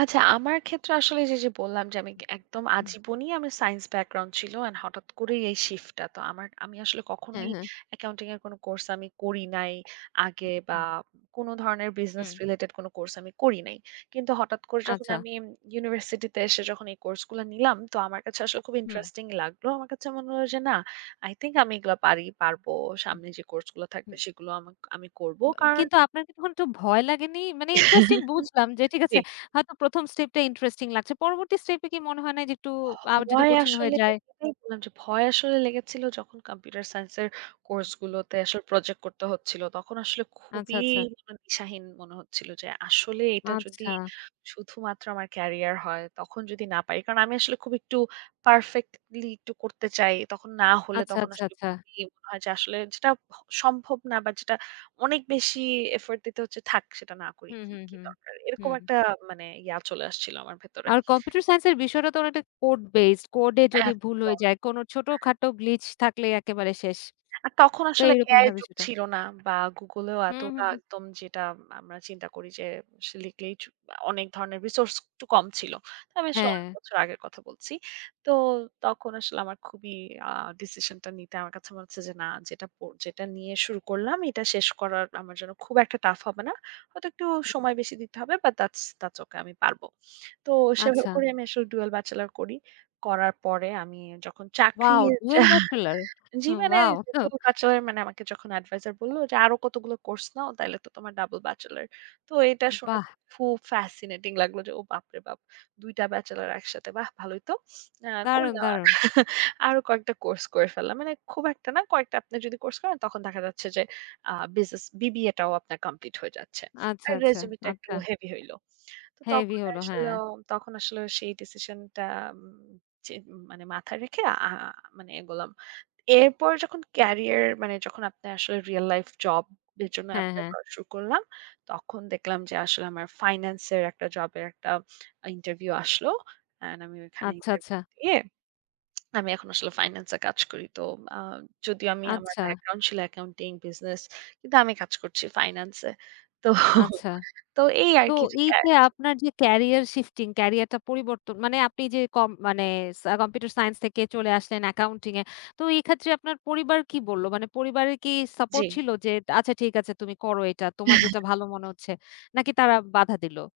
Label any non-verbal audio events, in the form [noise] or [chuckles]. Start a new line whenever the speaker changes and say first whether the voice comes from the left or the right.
right: আচ্ছা। আমার ক্ষেত্রে আসলে যে, যে বললাম যে আমি একদম
left: হুম।
right: আজীবনী আমি সাইন্স ব্যাকগ্রাউন্ড ছিল। অ্যান্ড হঠাৎ করেই এই শিফট টা। তো আমার আমি আসলে
left: হ্যাঁ,
right: কখনোই
left: হ্যাঁ।
right: অ্যাকাউন্টিং এর কোন কোর্স আমি করি নাই আগে
left: হু,
right: বা
left: হুম।
right: কোন ধরনের বিজনেস
left: হুম।
right: রিলেটেড কোনো কোর্স আমি করি নাই। কিন্তু হঠাৎ করে যখন
left: আচ্ছা।
right: আমি ইম ইউনিভার্সিটি তে এসে যখন এই কোর্স গুলো নিলাম, তো আমার কাছে আসলে খুব
left: হুম।
right: ইন্টারেস্টিং লাগলো। আমার কাছে মনে হলো যে না, "আই থিংক আমি এগুলো পারি পারবো।
left: হু।
right: সামনে যে কোর্স গুলো থাকবে
left: হুম।
right: সেগুলো আমাক আমি করব।"
left: ব আ
right: কারণ
left: কিন্তু আপনার কি একটু ভয় লাগেনি? মানে ইন্টারেস্টিং
right: [chuckles]
left: বুঝলাম যে, ঠিক আছে
right: জ্বী।
left: হয়তো ১ম স্টেপ টা ইন্টারেস্টিং লাগছে। পরবর্তী স্টেপ এ কি মনে হয় নাই? যে, একটু
right: ভ
left: আ যদি
right: ভয়
left: কঠিন হয়ে
right: আসলে
left: যায়?
right: [unintelligible] ভয় আসলে লেগেছিল যখন কম্পিউটার সায়েন্সের কোর্স গুলোতে আসলে প্রজেক্ট করতে হচ্ছিল। তখন আসলে
left: আচ্ছা,
right: খুবই
left: আচ্ছা।
right: জিবনে দিশাহীন মনে হচ্ছিল যে, আসলে এটা যদি
left: আচ্ছা।
right: শুধুমাত্র আমার ক্যারিয়ার হয়, তখন যদি না পারি? কারণ আমি আসলে খুব একটু পারফেক্টলি একটু করতে চাই। তখন না হলে,
left: আচ্ছা,
right: তখন
left: আচ্ছা,
right: আসলে
left: আচ্ছা।
right: মনে হয় যে আসলে যেটা ভ সম্ভব না বা যেটা অনেক বেশি এফোর্ট দিতে হচ্ছে, থাক সেটা না করি
left: হুম,
right: কী,
left: হুম,
right: কী
left: হুম।
right: দরকার? এরকম
left: হুম।
right: একটা মানে ইয়া চলে আসছিল আমার ভেতরে।
left: আর কম্পিউটার সাইন্স এর বিষয়টা তো অনেকটা কোড বেসড। কোড এ যদি ভুল হয়ে
right: একদম।
left: যায়? কোন
right: হুম।
left: ছোটখাটো গ্লিচ থাকলেই একেবারে শেষ।
right: আর তখন
left: তো
right: আসলে
left: এইরকম
right: AI এর
left: হবে
right: যুগ
left: সেটা।
right: ছিল না। বা Google এও
left: হু,
right: এতটা
left: হু।
right: একদম, যেটা আমরা চিন্তা করি যে, সে লিখলেই ছু অনেক ধরনের রিসোর্স একটু কম ছিল। তো আমি আসলে অনেক
left: হ্যাঁ।
right: বছর আগের কথা বলছি। তো তখন আসলে আমার খুবই আ ডিসিশনটা নিতে আমার কাছে মনে হচ্ছে যে, "না, যেটা ক যেটা নিয়ে শুরু করলাম। এটা শেষ করার আমার জন্য খুব একটা টাফ হবে না। হয়তো একটু
left: হু।
right: সময় বেশি দিতে হবে। But thoughts, thoughts okay. আমি পারব।" তো সেভাবে
left: আচ্ছা।
right: করে আমি ডুয়াল ব্যাচেলর করি। করার পরে আমি যখন চাকরি
left: ওয়াও ডুয়াল
right: [chuckles]
left: ব্যাচেলর!
right: জ্বি।
left: হু,
right: মানে
left: ওয়াও! ত
right: যেহেতু ব্যাচেলর মানে আমাকে যখন অ্যাডভাইজার বলল যে, "আরো কতগুলো কোর্স নাও তাইলে তো তোমার ডাবল ব্যাচেলর।" তো এটা শুনে
left: বাহ!
right: খুব ফ্যাসিনেটিং লাগলো যে, "ও বাপরে বাপ! ২ টা ব্যাচেলর একসাথে। বাহ! ভালোই তো!" আ
left: দারুণ,
right: করলাম, আ
left: দারুণ!
right: [chuckles] আরো কয়েকটা কোর্স করে ফেললাম। মানে খুব একটা না, কয়েকটা আপনার যদি কোর্স করেন, তখন দেখা যাচ্ছে যে, আ বিজনেস BBA টাও আপনার কমপ্লিট হয়ে যাচ্ছে।
left: আচ্ছা,
right: আর
left: আচ্ছা,
right: রেজিউমে টা একটু
left: আচ্ছা।
right: হেভি হইল। তো
left: হেভি
right: তখন
left: হল,
right: আসলে
left: হ্যাঁ।
right: অ তখন আসলে সেই ডিসিশনটা ম যে মানে মাথায় রেখে আ মানে এগোলাম। এরপর যখন কেরিয়ার মানে যখন আপনার আসলে রিয়াল লাইফ জব এর জন্য
left: হ্যাঁ,
right: এপ্লাই
left: হ্যাঁ।
right: করা শুরু করলাম, তখন দেখলাম যে আসলে আমার ফাইনান্স এর, একটা জব এর একটা ইন্টারভিউ আসলো। অ্যান্ড আমি ওখানে
left: আচ্ছা, আচ্ছা।
right: ইন্টারভিউ দিয়ে, [clicks tongue] আমি এখন আসলে ফাইনান্স এ কাজ করি। তো আ যদিও আমি আমার
left: আচ্ছা।
right: ব্যাকগ্রাউন্ড ছিল অ্যাকাউন্টিং, বিজনেস, কিন্তু আমি কাজ করছি ফাইনান্স এ। তো [chuckles]
left: আচ্ছা।
right: তো এই
left: তো
right: আরকি যে
left: এই যে
right: [unintelligible]
left: আপনার যে ক্যারিয়ার শিফটিং, ক্যারিয়ার টা পরিবর্তন মানে আপনি যে কম মানে সা কম্পিউটার সাইন্স থেকে চলে আসলেন অ্যাকাউন্টিং এ। তো এই ক্ষেত্রে আপনার পরিবার কি বলল? মানে পরিবারের কি সাপোর্ট
right: জী।
left: ছিল যে, "আচ্ছা ঠিক আছে তুমি করো এটা তোমার যেটা
right: [chuckles]
left: ভালো মনে হচ্ছে।" নাকি তারা বাধা দিলো?